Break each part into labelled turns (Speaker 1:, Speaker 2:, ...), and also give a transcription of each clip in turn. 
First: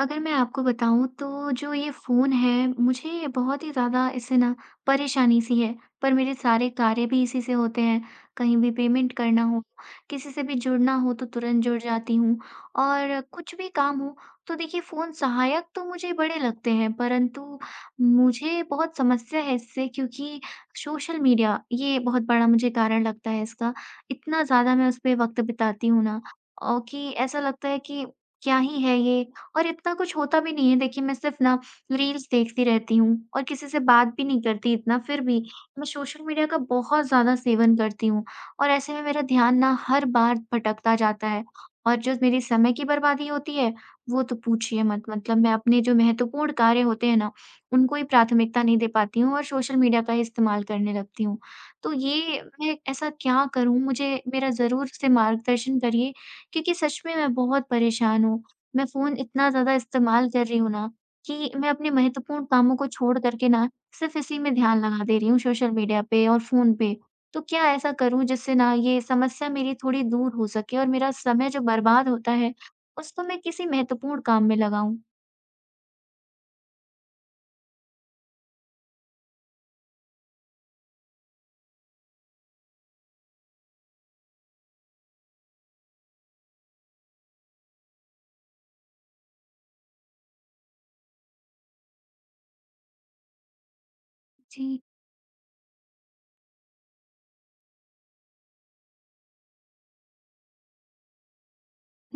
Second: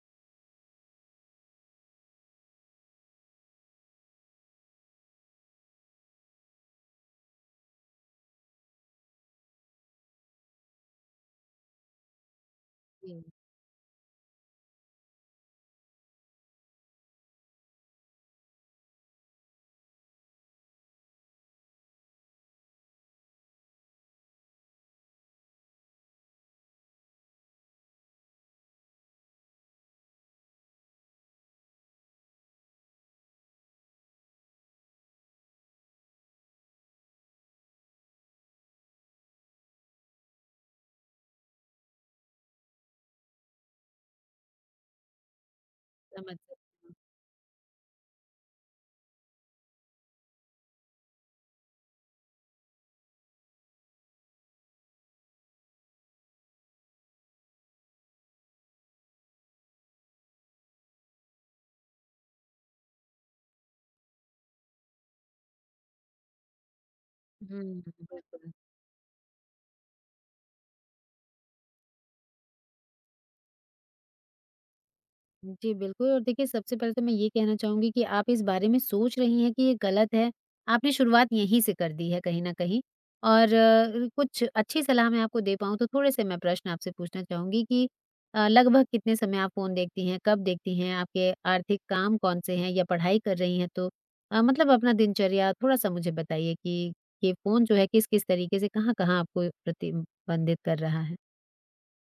Speaker 1: अगर मैं आपको बताऊँ तो जो ये फ़ोन है, मुझे बहुत ही ज़्यादा इससे ना परेशानी सी है, पर मेरे सारे कार्य भी इसी से होते हैं। कहीं भी पेमेंट करना हो, किसी से भी जुड़ना हो तो तुरंत जुड़ जाती हूँ और
Speaker 2: जी,
Speaker 1: कुछ भी काम हो तो देखिए फ़ोन सहायक तो मुझे बड़े लगते हैं, परंतु मुझे बहुत समस्या है इससे क्योंकि सोशल मीडिया ये बहुत बड़ा मुझे कारण लगता है इसका। इतना ज़्यादा मैं उस पे वक़्त बिताती हूँ ना कि ऐसा लगता है कि क्या ही है ये और इतना कुछ होता भी नहीं है। देखिए मैं सिर्फ़ ना रील्स देखती रहती हूँ और किसी से बात भी नहीं करती इतना, फिर भी मैं सोशल मीडिया का बहुत ज़्यादा सेवन करती हूँ और ऐसे में मेरा ध्यान ना हर बार भटकता जाता है और जो मेरी समय की बर्बादी होती है वो तो पूछिए मत। मतलब मैं अपने जो
Speaker 2: समझ
Speaker 1: महत्वपूर्ण
Speaker 2: सकती
Speaker 1: कार्य होते हैं ना उनको ही प्राथमिकता नहीं दे पाती हूँ और सोशल मीडिया का ही इस्तेमाल करने लगती हूँ। तो ये मैं ऐसा क्या करूँ, मुझे मेरा ज़रूर से मार्गदर्शन करिए क्योंकि सच में मैं बहुत परेशान हूँ। मैं फ़ोन इतना ज़्यादा इस्तेमाल कर रही हूँ ना, कि मैं अपने महत्वपूर्ण कामों को छोड़ कर के ना, सिर्फ़ इसी में ध्यान लगा दे रही हूँ सोशल मीडिया पे और फ़ोन पे। तो
Speaker 2: हूँ।
Speaker 1: क्या
Speaker 2: हुँ,
Speaker 1: ऐसा करूँ
Speaker 2: बिल्कुल।
Speaker 1: जिससे ना ये समस्या मेरी थोड़ी दूर हो सके और मेरा समय जो बर्बाद होता है, उसको मैं किसी महत्वपूर्ण काम में लगाऊँ?
Speaker 2: जी, बिल्कुल और देखिए सबसे पहले तो मैं ये कहना चाहूँगी कि आप इस बारे में सोच रही हैं कि ये गलत है, आपने शुरुआत यहीं से कर दी है कहीं न कहीं और कुछ अच्छी सलाह मैं आपको दे पाऊँ तो थोड़े-से मैं प्रश्न आपसे पूछना चाहूँगी कि लगभग कितने समय आप फ़ोन देखती हैं, कब देखती हैं, आपके आर्थिक काम कौन-से हैं या पढ़ाई कर रही हैं तो मतलब
Speaker 1: जी।
Speaker 2: अपना दिनचर्या थोड़ा-सा मुझे बताइए कि ये फ़ोन जो है किस-किस तरीके से कहाँ-कहाँ आपको प्रतिबंधित कर रहा है?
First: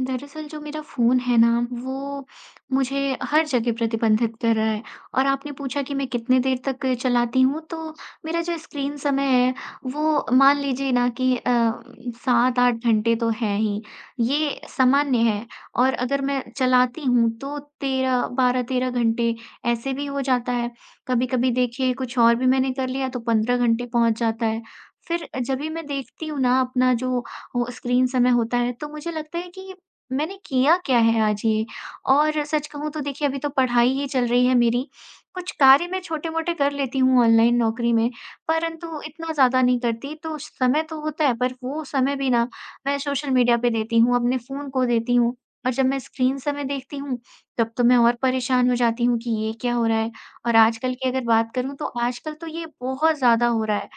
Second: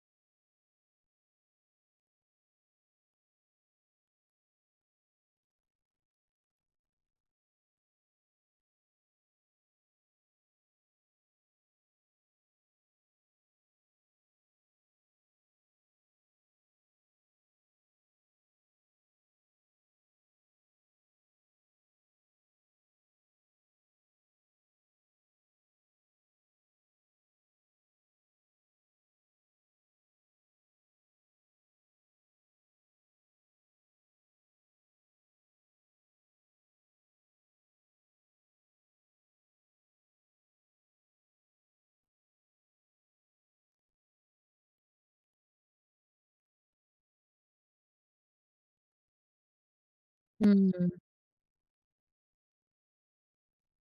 Speaker 1: दरअसल जो मेरा फ़ोन है ना, वो मुझे हर जगह प्रतिबंधित कर रहा है और आपने पूछा कि मैं कितने देर तक चलाती हूँ, तो मेरा जो स्क्रीन समय है, वो मान लीजिए ना कि 7-8 घंटे तो है ही। ये सामान्य है और अगर मैं चलाती हूँ, तो 13 12-13 घंटे ऐसे भी हो जाता है। कभी-कभी देखिए कुछ और भी मैंने कर लिया, तो 15 घंटे पहुँच जाता है। फिर जब भी मैं देखती हूँ ना अपना जो वो स्क्रीन समय होता है, तो मुझे लगता है कि मैंने किया क्या है आज ये। और सच कहूँ तो देखिए अभी तो पढ़ाई ही चल रही है मेरी। कुछ कार्य मैं छोटे-मोटे कर लेती हूँ ऑनलाइन नौकरी में, परंतु इतना ज़्यादा नहीं करती। तो समय तो होता है पर वो समय भी ना मैं सोशल मीडिया पे देती हूँ, अपने फ़ोन को देती हूँ और जब मैं स्क्रीन समय देखती हूँ तब तो मैं और परेशान हो जाती हूँ कि ये क्या हो रहा है। और
Speaker 2: हुँ।
Speaker 1: आजकल की अगर बात करूँ तो आजकल तो ये बहुत ज़्यादा हो रहा है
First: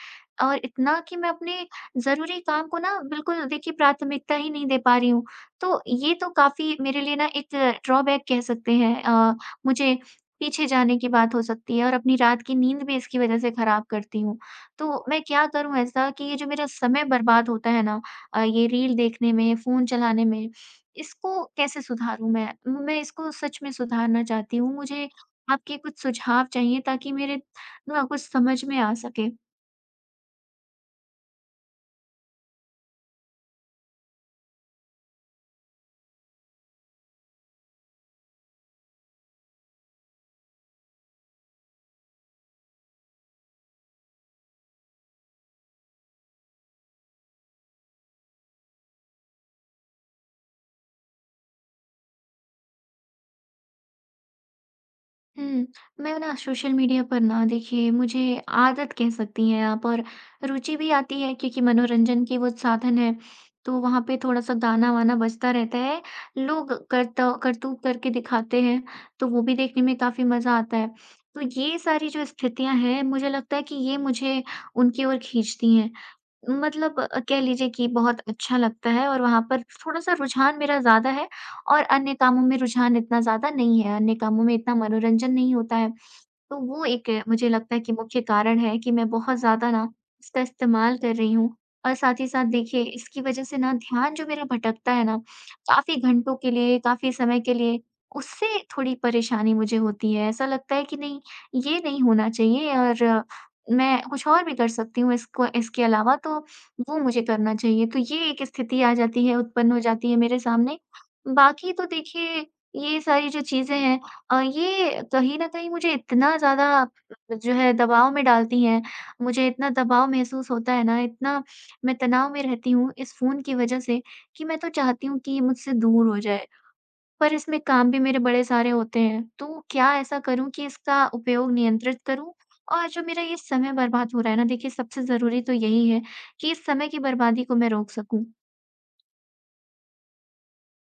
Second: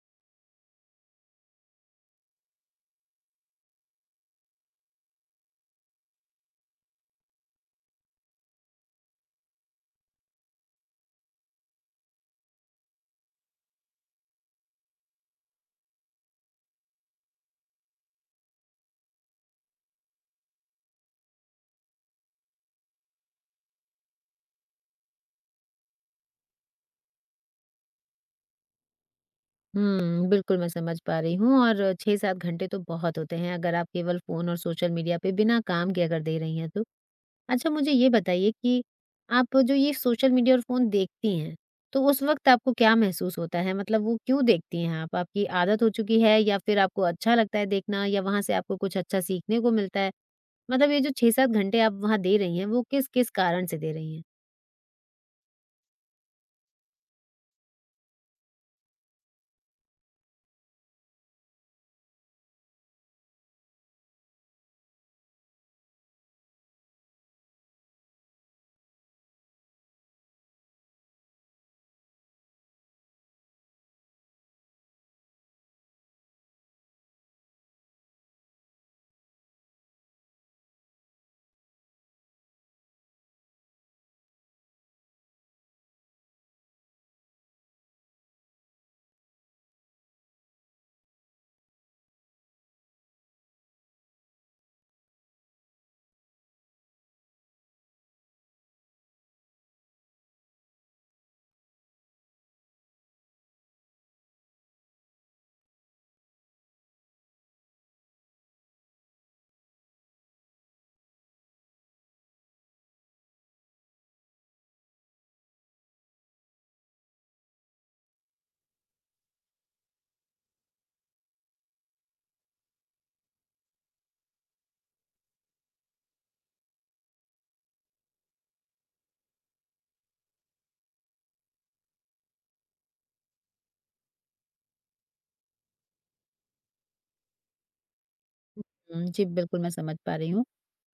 Speaker 1: और इतना कि मैं अपने ज़रूरी काम को ना बिल्कुल देखिए प्राथमिकता ही नहीं दे पा रही हूँ। तो ये तो काफ़ी मेरे लिए ना एक ड्रॉबैक कह सकते हैं। मुझे पीछे जाने की बात हो सकती है और अपनी रात की नींद भी इसकी वज़ह से ख़राब करती हूँ। तो मैं क्या करूँ ऐसा कि ये जो मेरा समय बर्बाद होता है ना ये रील देखने में, फ़ोन चलाने में, इसको कैसे सुधारूँ मैं? मैं इसको सच में सुधारना चाहती हूँ। मुझे आपके कुछ सुझाव चाहिए ताकि मेरे ना कुछ समझ में आ सके।
Speaker 2: बिल्कुल मैं समझ पा रही हूँ और 6-7 घंटे तो बहुत होते हैं अगर आप केवल फ़ोन और सोशल मीडिया पे बिना काम के अगर दे रही हैं तो। अच्छा मुझे ये बताइए कि आप जो ये सोशल मीडिया और फ़ोन देखती हैं, तो उस वक़्त आपको क्या महसूस होता है? मतलब वो क्यों देखती हैं आप? आपकी आदत हो चुकी है या फिर आपको अच्छा लगता है देखना या वहाँ से आपको कुछ अच्छा सीखने को मिलता है? मतलब ये जो 6-7 घंटे आप वहाँ दे रही हैं, वो किस-किस कारण से दे रही हैं?
Speaker 1: हम्म, मैं ना सोशल मीडिया पर ना देखिए मुझे आदत कह सकती हैं आप और रुचि भी आती है क्योंकि मनोरंजन की वो साधन है, तो वहाँ पे थोड़ा सा गाना वाना बजता रहता है, लोग करता करतूत करके दिखाते हैं, तो वो भी देखने में काफी मजा आता है। तो ये सारी जो स्थितियां हैं, मुझे लगता है कि ये मुझे उनकी ओर खींचती हैं। मतलब कह लीजिए कि बहुत अच्छा लगता है और वहां पर थोड़ा सा रुझान मेरा ज्यादा है और अन्य कामों में रुझान इतना ज़्यादा नहीं है, अन्य कामों में इतना मनोरंजन नहीं होता है। तो वो एक मुझे लगता है कि मुख्य कारण है कि मैं बहुत ज़्यादा ना इसका इस्तेमाल कर रही हूँ और साथ ही साथ देखिए इसकी वज़ह से ना ध्यान जो मेरा भटकता है ना, काफ़ी घंटों के लिए, काफ़ी समय के लिए, उससे थोड़ी परेशानी मुझे होती है। ऐसा लगता है कि नहीं, ये नहीं होना चाहिए और मैं कुछ और भी कर सकती हूँ इसको इसके अलावा, तो वो मुझे करना चाहिए। तो ये एक स्थिति आ जाती है, उत्पन्न हो जाती है मेरे सामने। बाकी तो देखिए ये सारी जो चीज़ें हैं ये कहीं न कहीं मुझे इतना ज़्यादा जो है दबाव में डालती हैं, मुझे इतना दबाव महसूस होता है ना, इतना मैं तनाव में रहती हूँ इस फ़ोन की वजह से कि मैं तो चाहती हूँ कि ये मुझसे दूर हो जाए। पर इसमें काम भी मेरे बड़े सारे होते हैं, तो क्या ऐसा करूँ कि इसका उपयोग नियंत्रित करूँ? और जो मेरा ये समय बर्बाद हो रहा है ना, देखिए सबसे ज़रूरी तो यही है कि इस समय की बर्बादी को मैं रोक सकूँ।
Speaker 2: जी, बिल्कुल मैं समझ पा रही हूँ।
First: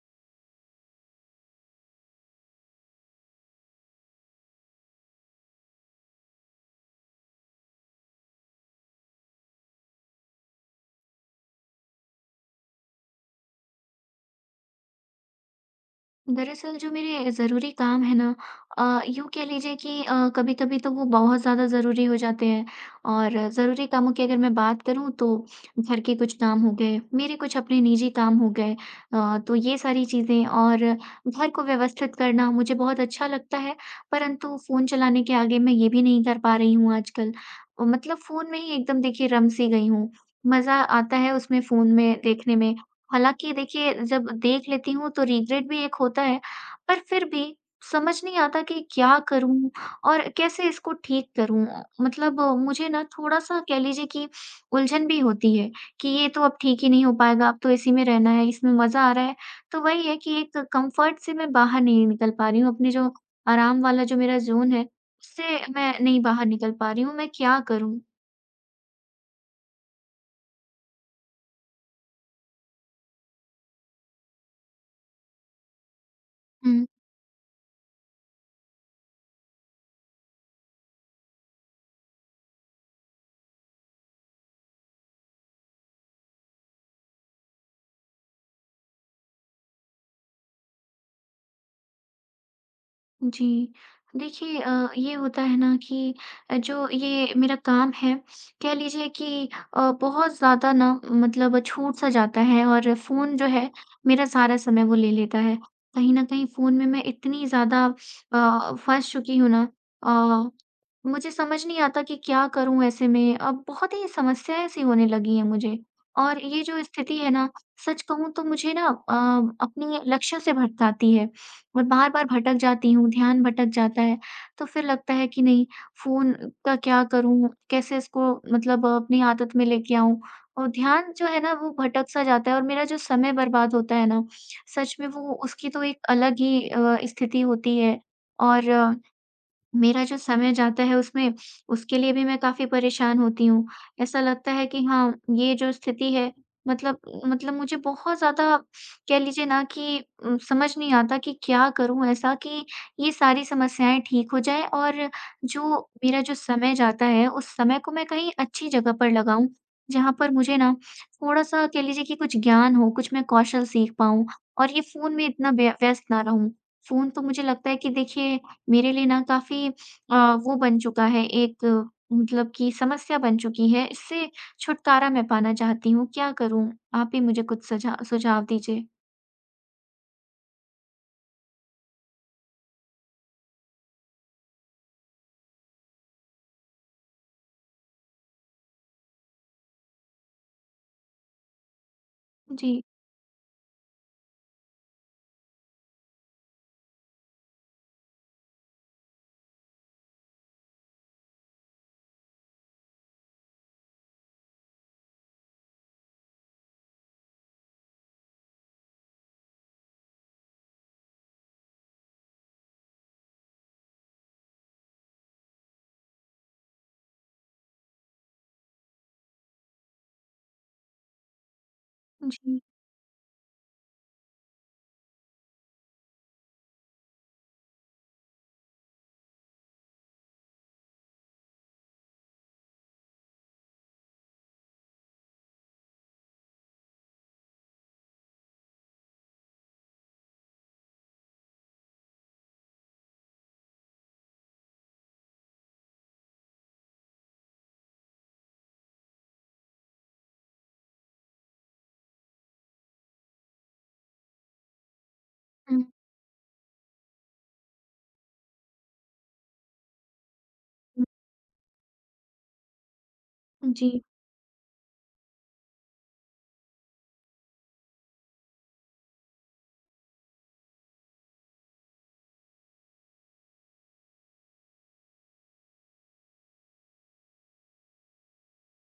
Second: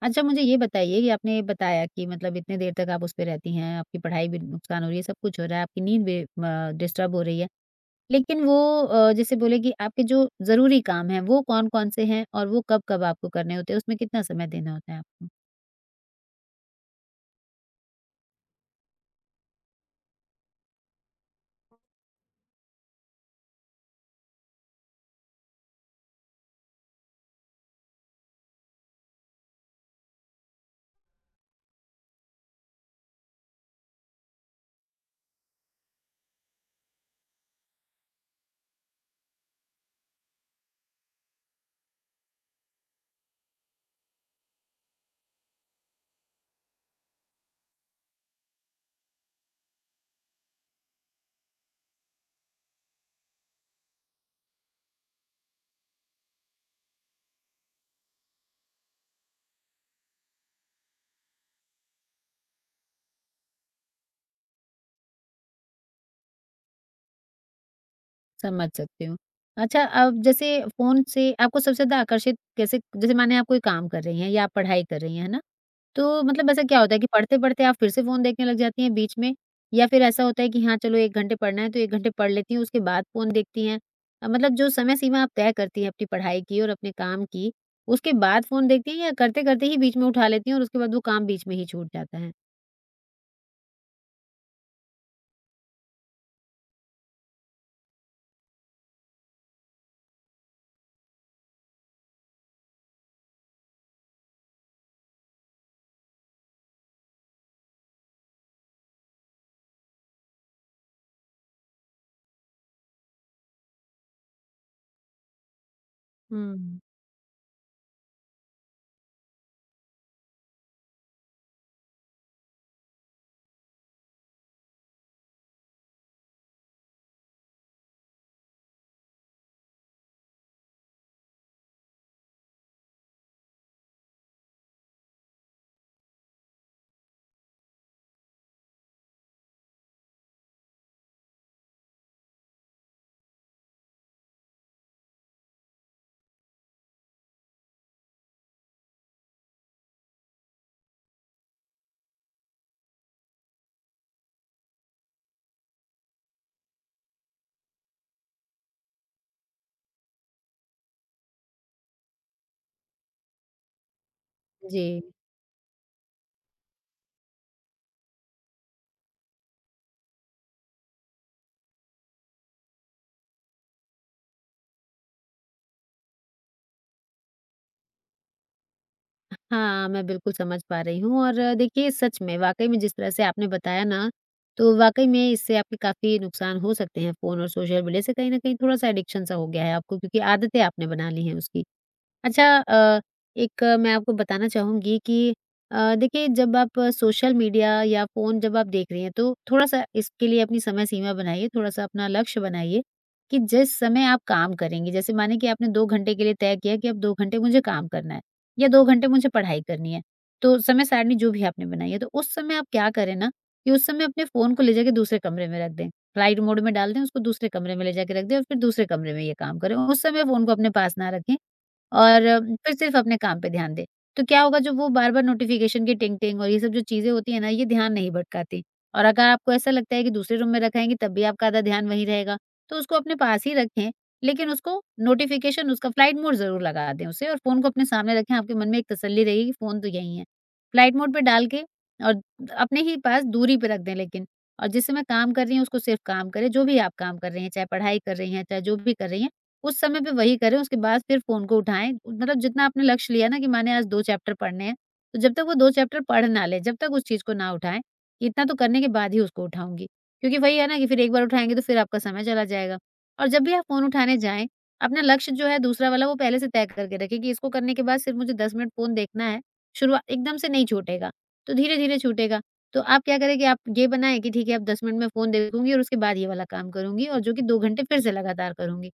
Speaker 2: अच्छा मुझे ये बताइए कि आपने ये बताया कि मतलब इतने देर तक आप उसपे रहती हैं, आपकी पढ़ाई भी नुकसान हो रही है, सब कुछ हो रहा है, आपकी नींद भी म डिस्टर्ब हो रही है। लेकिन वो जैसे बोले कि आपके जो ज़रूरी काम हैं, वो कौन-कौन से हैं और वो कब-कब आपको करने होते हैं? उसमें कितना समय देना होता है आपको?
Speaker 1: दरअसल जो मेरे ज़रूरी काम है ना यूँ कह लीजिए कि कभी-कभी तो वो बहुत ज़्यादा ज़रूरी हो जाते हैं और ज़रूरी कामों की अगर मैं बात करूँ तो घर के कुछ काम हो गए, मेरे कुछ अपने निजी काम हो गए। तो ये सारी चीज़ें और घर को व्यवस्थित करना मुझे बहुत अच्छा लगता है, परंतु फ़ोन चलाने के आगे मैं ये भी नहीं कर पा रही हूँ आजकल। मतलब फ़ोन में ही एकदम देखिए रम सी गई हूँ। मज़ा आता है उसमें, फ़ोन में देखने में। हालाँकि देखिए, जब देख लेती हूँ तो रिग्रेट भी एक होता है, पर फिर भी समझ नहीं आता कि क्या करूँ और कैसे इसको ठीक करूँ? मतलब मुझे ना थोड़ा-सा कह लीजिए कि उलझन भी होती है कि ये तो अब ठीक ही नहीं हो पाएगा, अब तो इसी में रहना है, इसमें मज़ा आ रहा है। तो वही है कि एक कम्फ़र्ट से मैं बाहर नहीं निकल पा रही हूँ, अपने जो आराम वाला जो मेरा ज़ोन है, उससे मैं नहीं बाहर निकल पा रही हूँ। मैं क्या करूँ?
Speaker 2: समझ सकती हूँ। अच्छा अब जैसे फ़ोन से आपको सबसे ज़्यादा आकर्षित कैसे जैसे माने आप कोई काम कर रही हैं या आप पढ़ाई कर रही हैं, है ना? तो मतलब ऐसा क्या होता है कि पढ़ते-पढ़ते आप फिर से फ़ोन देखने लग जाती हैं बीच में? या फिर ऐसा होता है कि हाँ, चलो 1 घंटे पढ़ना है तो 1 घंटे पढ़ लेती हैं, उसके बाद फ़ोन देखती हैं? मतलब जो समय सीमा आप तय करती हैं अपनी पढ़ाई की और अपने काम की, उसके बाद फ़ोन देखती हैं या करते-करते ही बीच में उठा लेती हैं और उसके बाद वो काम बीच में ही छूट जाता है?
Speaker 1: जी। देखिए ये होता है ना कि जो ये मेरा काम है, कह लीजिए कि बहुत ज़्यादा ना मतलब छूट-सा जाता है और फ़ोन जो है, मेरा सारा समय वो ले लेता है। कहीं न कहीं फ़ोन में मैं इतनी ज़्यादा फँस चुकी हूँ ना। अ, मुझे समझ नहीं आता कि क्या करूँ ऐसे में? अब बहुत ही समस्याएँ सी होने लगी हैं मुझे। और ये
Speaker 2: हुँ।
Speaker 1: जो स्थिति है ना, सच कहूँ तो मुझे ना अपने लक्ष्यों से भटकाती है। मैं बार-बार भटक जाती हूँ, ध्यान भटक जाता है। तो फिर लगता है कि नहीं, फ़ोन का क्या करूँ? कैसे इसको मतलब अपनी आदत में लेके आऊँ? और ध्यान जो है ना वो भटक-सा जाता है और मेरा जो समय बर्बाद होता है ना, सच में वो उसकी तो एक अलग ही स्थिति होती है और मेरा जो समय जाता है उसमें, उसके लिए भी मैं काफ़ी परेशान होती हूँ। ऐसा लगता है कि हाँ, ये जो स्थिति है मतलब मतलब मुझे बहुत ज़्यादा कह लीजिए ना कि समझ नहीं आता कि क्या करूँ ऐसा कि ये सारी समस्याएँ ठीक हो जाएँ और जो मेरा जो समय जाता है, उस समय को मैं कहीं अच्छी जगह पर लगाऊँ, जहाँ पर मुझे ना थोड़ा-सा कह लीजिए कि कुछ ज्ञान हो, कुछ मैं कौशल सीख पाऊँ और ये
Speaker 2: जी।
Speaker 1: फ़ोन में इतना व्यस्त ना रहूँ। फ़ोन तो मुझे लगता है कि देखिए मेरे लिए ना काफ़ी अ, वो बन चुका है एक, मतलब कि समस्या बन चुकी है। इससे छुटकारा मैं पाना चाहती हूँ, क्या करूँ? आप ही मुझे कुछ सझा सुझाव दीजिए।
Speaker 2: हाँ, मैं बिल्कुल समझ पा रही हूँ और देखिए सच में वाक़ई में जिस तरह से आपने बताया ना, तो वाक़ई में इससे आपके काफ़ी नुकसान हो सकते हैं फ़ोन और सोशल मीडिया से कहीं न कहीं थोड़ा-सा एडिक्शन सा हो गया है आपको क्योंकि आदतें आपने बना ली हैं उसकी। अच्छा
Speaker 1: जी।
Speaker 2: एक मैं आपको बताना चाहूँगी कि देखिए जब आप सोशल मीडिया या फ़ोन जब आप देख रही हैं तो थोड़ा-सा इसके लिए अपनी समय सीमा बनाइए, थोड़ा-सा अपना लक्ष्य बनाइए कि जिस समय आप काम करेंगी। जैसे माने कि आपने 2 घंटे के लिए तय किया कि अब 2 घंटे मुझे काम करना है या 2 घंटे मुझे पढ़ाई करनी है, तो समय सारणी जो भी आपने बनाई है, तो उस समय आप क्या करें ना कि उस समय अपने फ़ोन को ले जाके दूसरे कमरे में रख दें। फ्लाइट मोड में डाल दें, उसको दूसरे कमरे में ले जाके रख दें और फिर दूसरे कमरे में ये काम करें। उस समय फ़ोन को अपने पास ना रखें और
Speaker 1: जी।
Speaker 2: फिर सिर्फ अपने काम पे ध्यान दें। तो क्या होगा जो वो बार-बार नोटिफ़िकेशन की टिंग-टिंग और ये सब जो चीज़ें होती हैं ना, ये ध्यान नहीं भटकाती। और अगर आपको ऐसा लगता है कि दूसरे रूम में रखाएँगे तब भी आपका आधा ध्यान वहीं रहेगा, तो उसको अपने पास ही रखें, लेकिन उसको नोटिफ़िकेशन उसका फ्लाइट मोड ज़रूर लगा दें उसे और फ़ोन को अपने सामने रखें, आपके मन में एक तसल्ली रहेगी कि फ़ोन तो यहीं है। फ्लाइट मोड पे डाल के और अपने ही पास दूरी पे रख दें लेकिन और जिससे मैं काम कर रही हूँ उसको सिर्फ काम करें, जो भी आप काम कर रही हैं, चाहे पढ़ाई कर रही हैं, चाहे जो भी कर रही हैं। उस समय पे वही करें, उसके बाद फिर फ़ोन को उठाएँ। मतलब जितना आपने लक्ष्य लिया ना कि माने आज 2 चैप्टर पढ़ने हैं, तो जब तक वो 2
Speaker 1: हुँ।
Speaker 2: चैप्टर पढ़ ना ले, जब तक उस चीज़ को ना उठाएँ, इतना तो करने के बाद ही उसको उठाऊँगी। क्योंकि वही है ना कि फिर
Speaker 1: हुँ।
Speaker 2: एक बार उठाएँगे तो फिर आपका समय चला जाएगा। और जब भी आप फ़ोन
Speaker 1: जी।
Speaker 2: उठाने जाएँ, अपना लक्ष्य जो है दूसरा वाला वो पहले से तय करके रखें कि इसको करने के बाद सिर्फ़ मुझे 10 मिनट फ़ोन देखना है। शुरुआ एकदम से नहीं छूटेगा, तो धीरे-धीरे छूटेगा। तो आप क्या करें कि आप ये बनाएँ कि ठीक है अब 10 मिनट में फ़ोन देखूँगी और उसके बाद ये वाला काम करूँगी और जो कि 2 घंटे फिर से लगातार करूँगी।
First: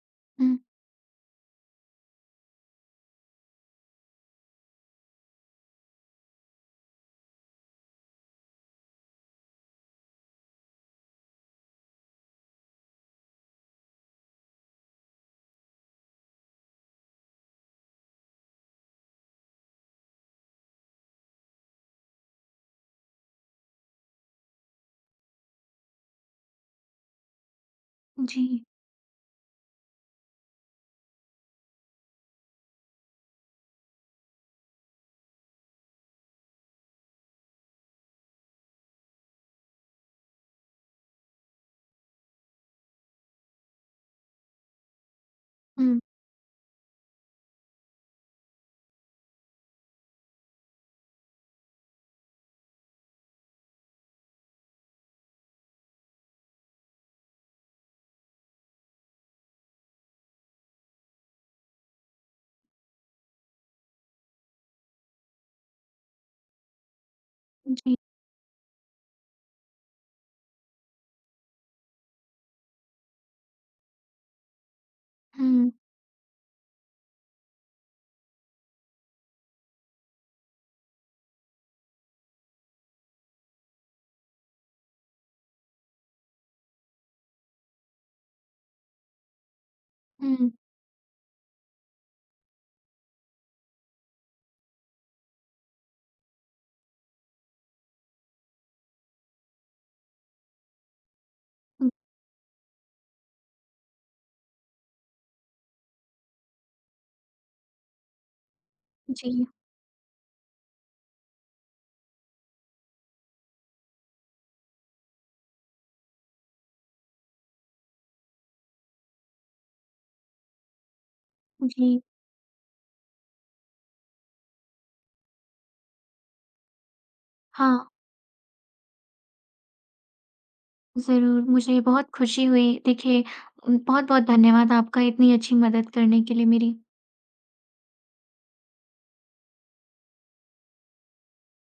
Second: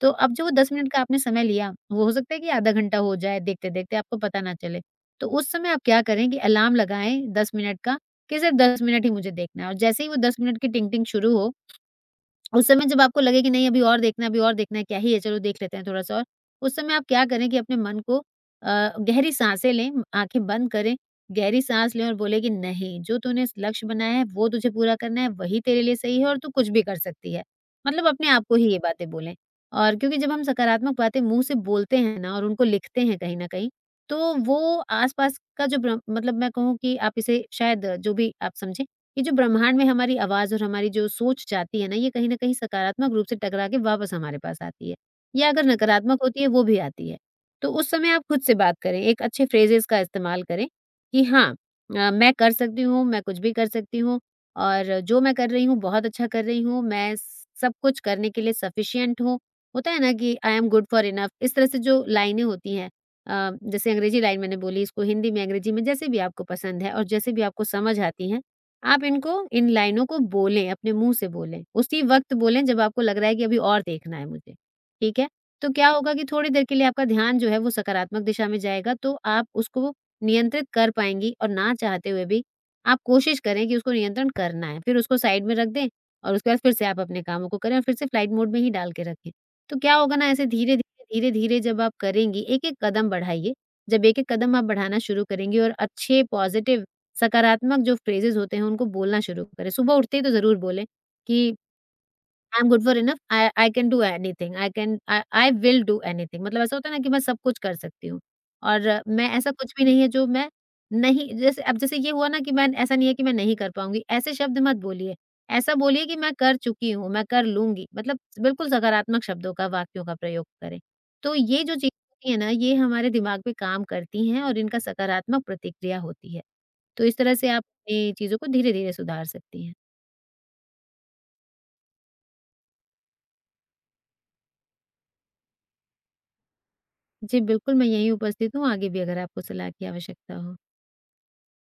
Speaker 2: तो अब जो
Speaker 1: हुँ।
Speaker 2: 10 मिनट का आपने समय लिया, वो हो सकता है कि आधा घंटा हो जाए देखते-देखते, आपको पता ना चले। तो उस समय आप क्या करें कि अलार्म लगाएँ 10 मिनट का कि सिर्फ़ 10 मिनट ही मुझे देखना है और जैसे ही वो 10 मिनट की टिंग-टिंग शुरू हो, उस समय जब आपको लगे कि नहीं अभी और देखना है, अभी और देखना है, क्या ही है, चलो देख लेते हैं थोड़ा-सा और। उस समय आप क्या करें कि अपने मन को गहरी साँसें लें, आँखें बंद करें, गहरी साँस लें और बोले कि नहीं, जो तूने लक्ष्य बनाया है वो तुझे पूरा करना है, वही तेरे लिए सही है और तू कुछ भी कर सकती है। मतलब अपने आप को
Speaker 1: जी।
Speaker 2: ही ये बातें बोलें। और क्योंकि जब हम सकारात्मक बातें मुँह से बोलते हैं ना और उनको लिखते हैं कहीं न कहीं, तो वो आस-पास का जो ब्र मतलब मैं कहूँ कि आप इसे शायद जो भी आप समझें, ये जो ब्रह्मांड में हमारी आवाज़ और हमारी जो सोच जाती है ना, ये कहीं न कहीं सकारात्मक रूप से टकरा के वापस हमारे पास आती है, या अगर
Speaker 1: हुँ।
Speaker 2: नकारात्मक होती है, वो भी आती है। तो उस समय आप खुद से बात करें, एक अच्छे फ्रेजेज़ का इस्तेमाल करें कि हाँ मैं कर सकती हूँ, मैं कुछ भी कर सकती हूँ और जो मैं कर रही हूँ, बहुत अच्छा कर रही हूँ, मैं सब कुछ करने के लिए सफिशिएंट हूँ। होता है ना कि I am good for enough, इस तरह से जो लाइनें होती हैं जैसे अंग्रेज़ी लाइन मैंने बोली, इसको हिंदी में, अंग्रेज़ी में, जैसे भी आपको पसंद है और जैसे भी आपको
Speaker 1: जी।
Speaker 2: समझ आती हैं, आप इनको इन लाइनों को बोलें, अपने मुँह से बोलें, उसी वक़्त बोलें जब आपको लग रहा है कि अभी और देखना है मुझे, ठीक है?
Speaker 1: हुँ।
Speaker 2: तो क्या होगा कि थोड़ी देर के लिए आपका ध्यान जो है वो सकारात्मक दिशा में जाएगा तो आप उसको नियंत्रित कर पाएँगी और ना चाहते हुए भी आप कोशिश करें कि उसको नियंत्रण करना है, फिर उसको साइड में रख दें और उसके बाद फिर से आप अपने कामों को करें और फिर से फ्लाइट मोड में ही डाल के रखें। तो क्या होगा ना ऐसे
Speaker 1: हुँ।
Speaker 2: धीरे-धीरे, धीरे-धीरे जब आप करेंगी, एक-एक कदम बढ़ाइए, जब एक-एक कदम आप बढ़ाना शुरू करेंगी और अच्छे पॉज़िटिव सकारात्मक जो फ्रेजेज़ होते हैं उनको बोलना शुरू करें। सुबह उठते ही तो ज़रूर बोलें कि
Speaker 1: हुँ।
Speaker 2: I am good for enough, I I can do anything, I can I I will do anything मतलब ऐसा होता है ना कि मैं सब कुछ कर सकती हूँ और मैं
Speaker 1: जी।
Speaker 2: ऐसा कुछ भी नहीं है जो मैं नहीं जैसे अब जैसे ये हुआ ना कि मैं ऐसा नहीं है कि मैं नहीं कर पाऊँगी, ऐसे शब्द मत बोलिए, ऐसा बोलिए कि मैं कर चुकी हूँ, मैं कर लूँगी, मतलब बिल्कुल सकारात्मक शब्दों का, वाक्यों का प्रयोग करें। तो ये जो चीज़ें
Speaker 1: जी।
Speaker 2: होती है ना, ये हमारे दिमाग पे काम करती हैं और इनका सकारात्मक प्रतिक्रिया होती है। तो इस तरह से आप
Speaker 1: हाँ,
Speaker 2: अपनी चीज़ों को धीरे-धीरे सुधार सकती हैं।
Speaker 1: ज़रूर, मुझे बहुत खुशी हुई। देखिए बहुत-बहुत धन्यवाद आपका इतनी अच्छी मदद करने के लिए मेरी।
Speaker 2: जी, बिल्कुल मैं यहीं उपस्थित हूँ, आगे भी अगर आपको सलाह की आवश्यकता हो।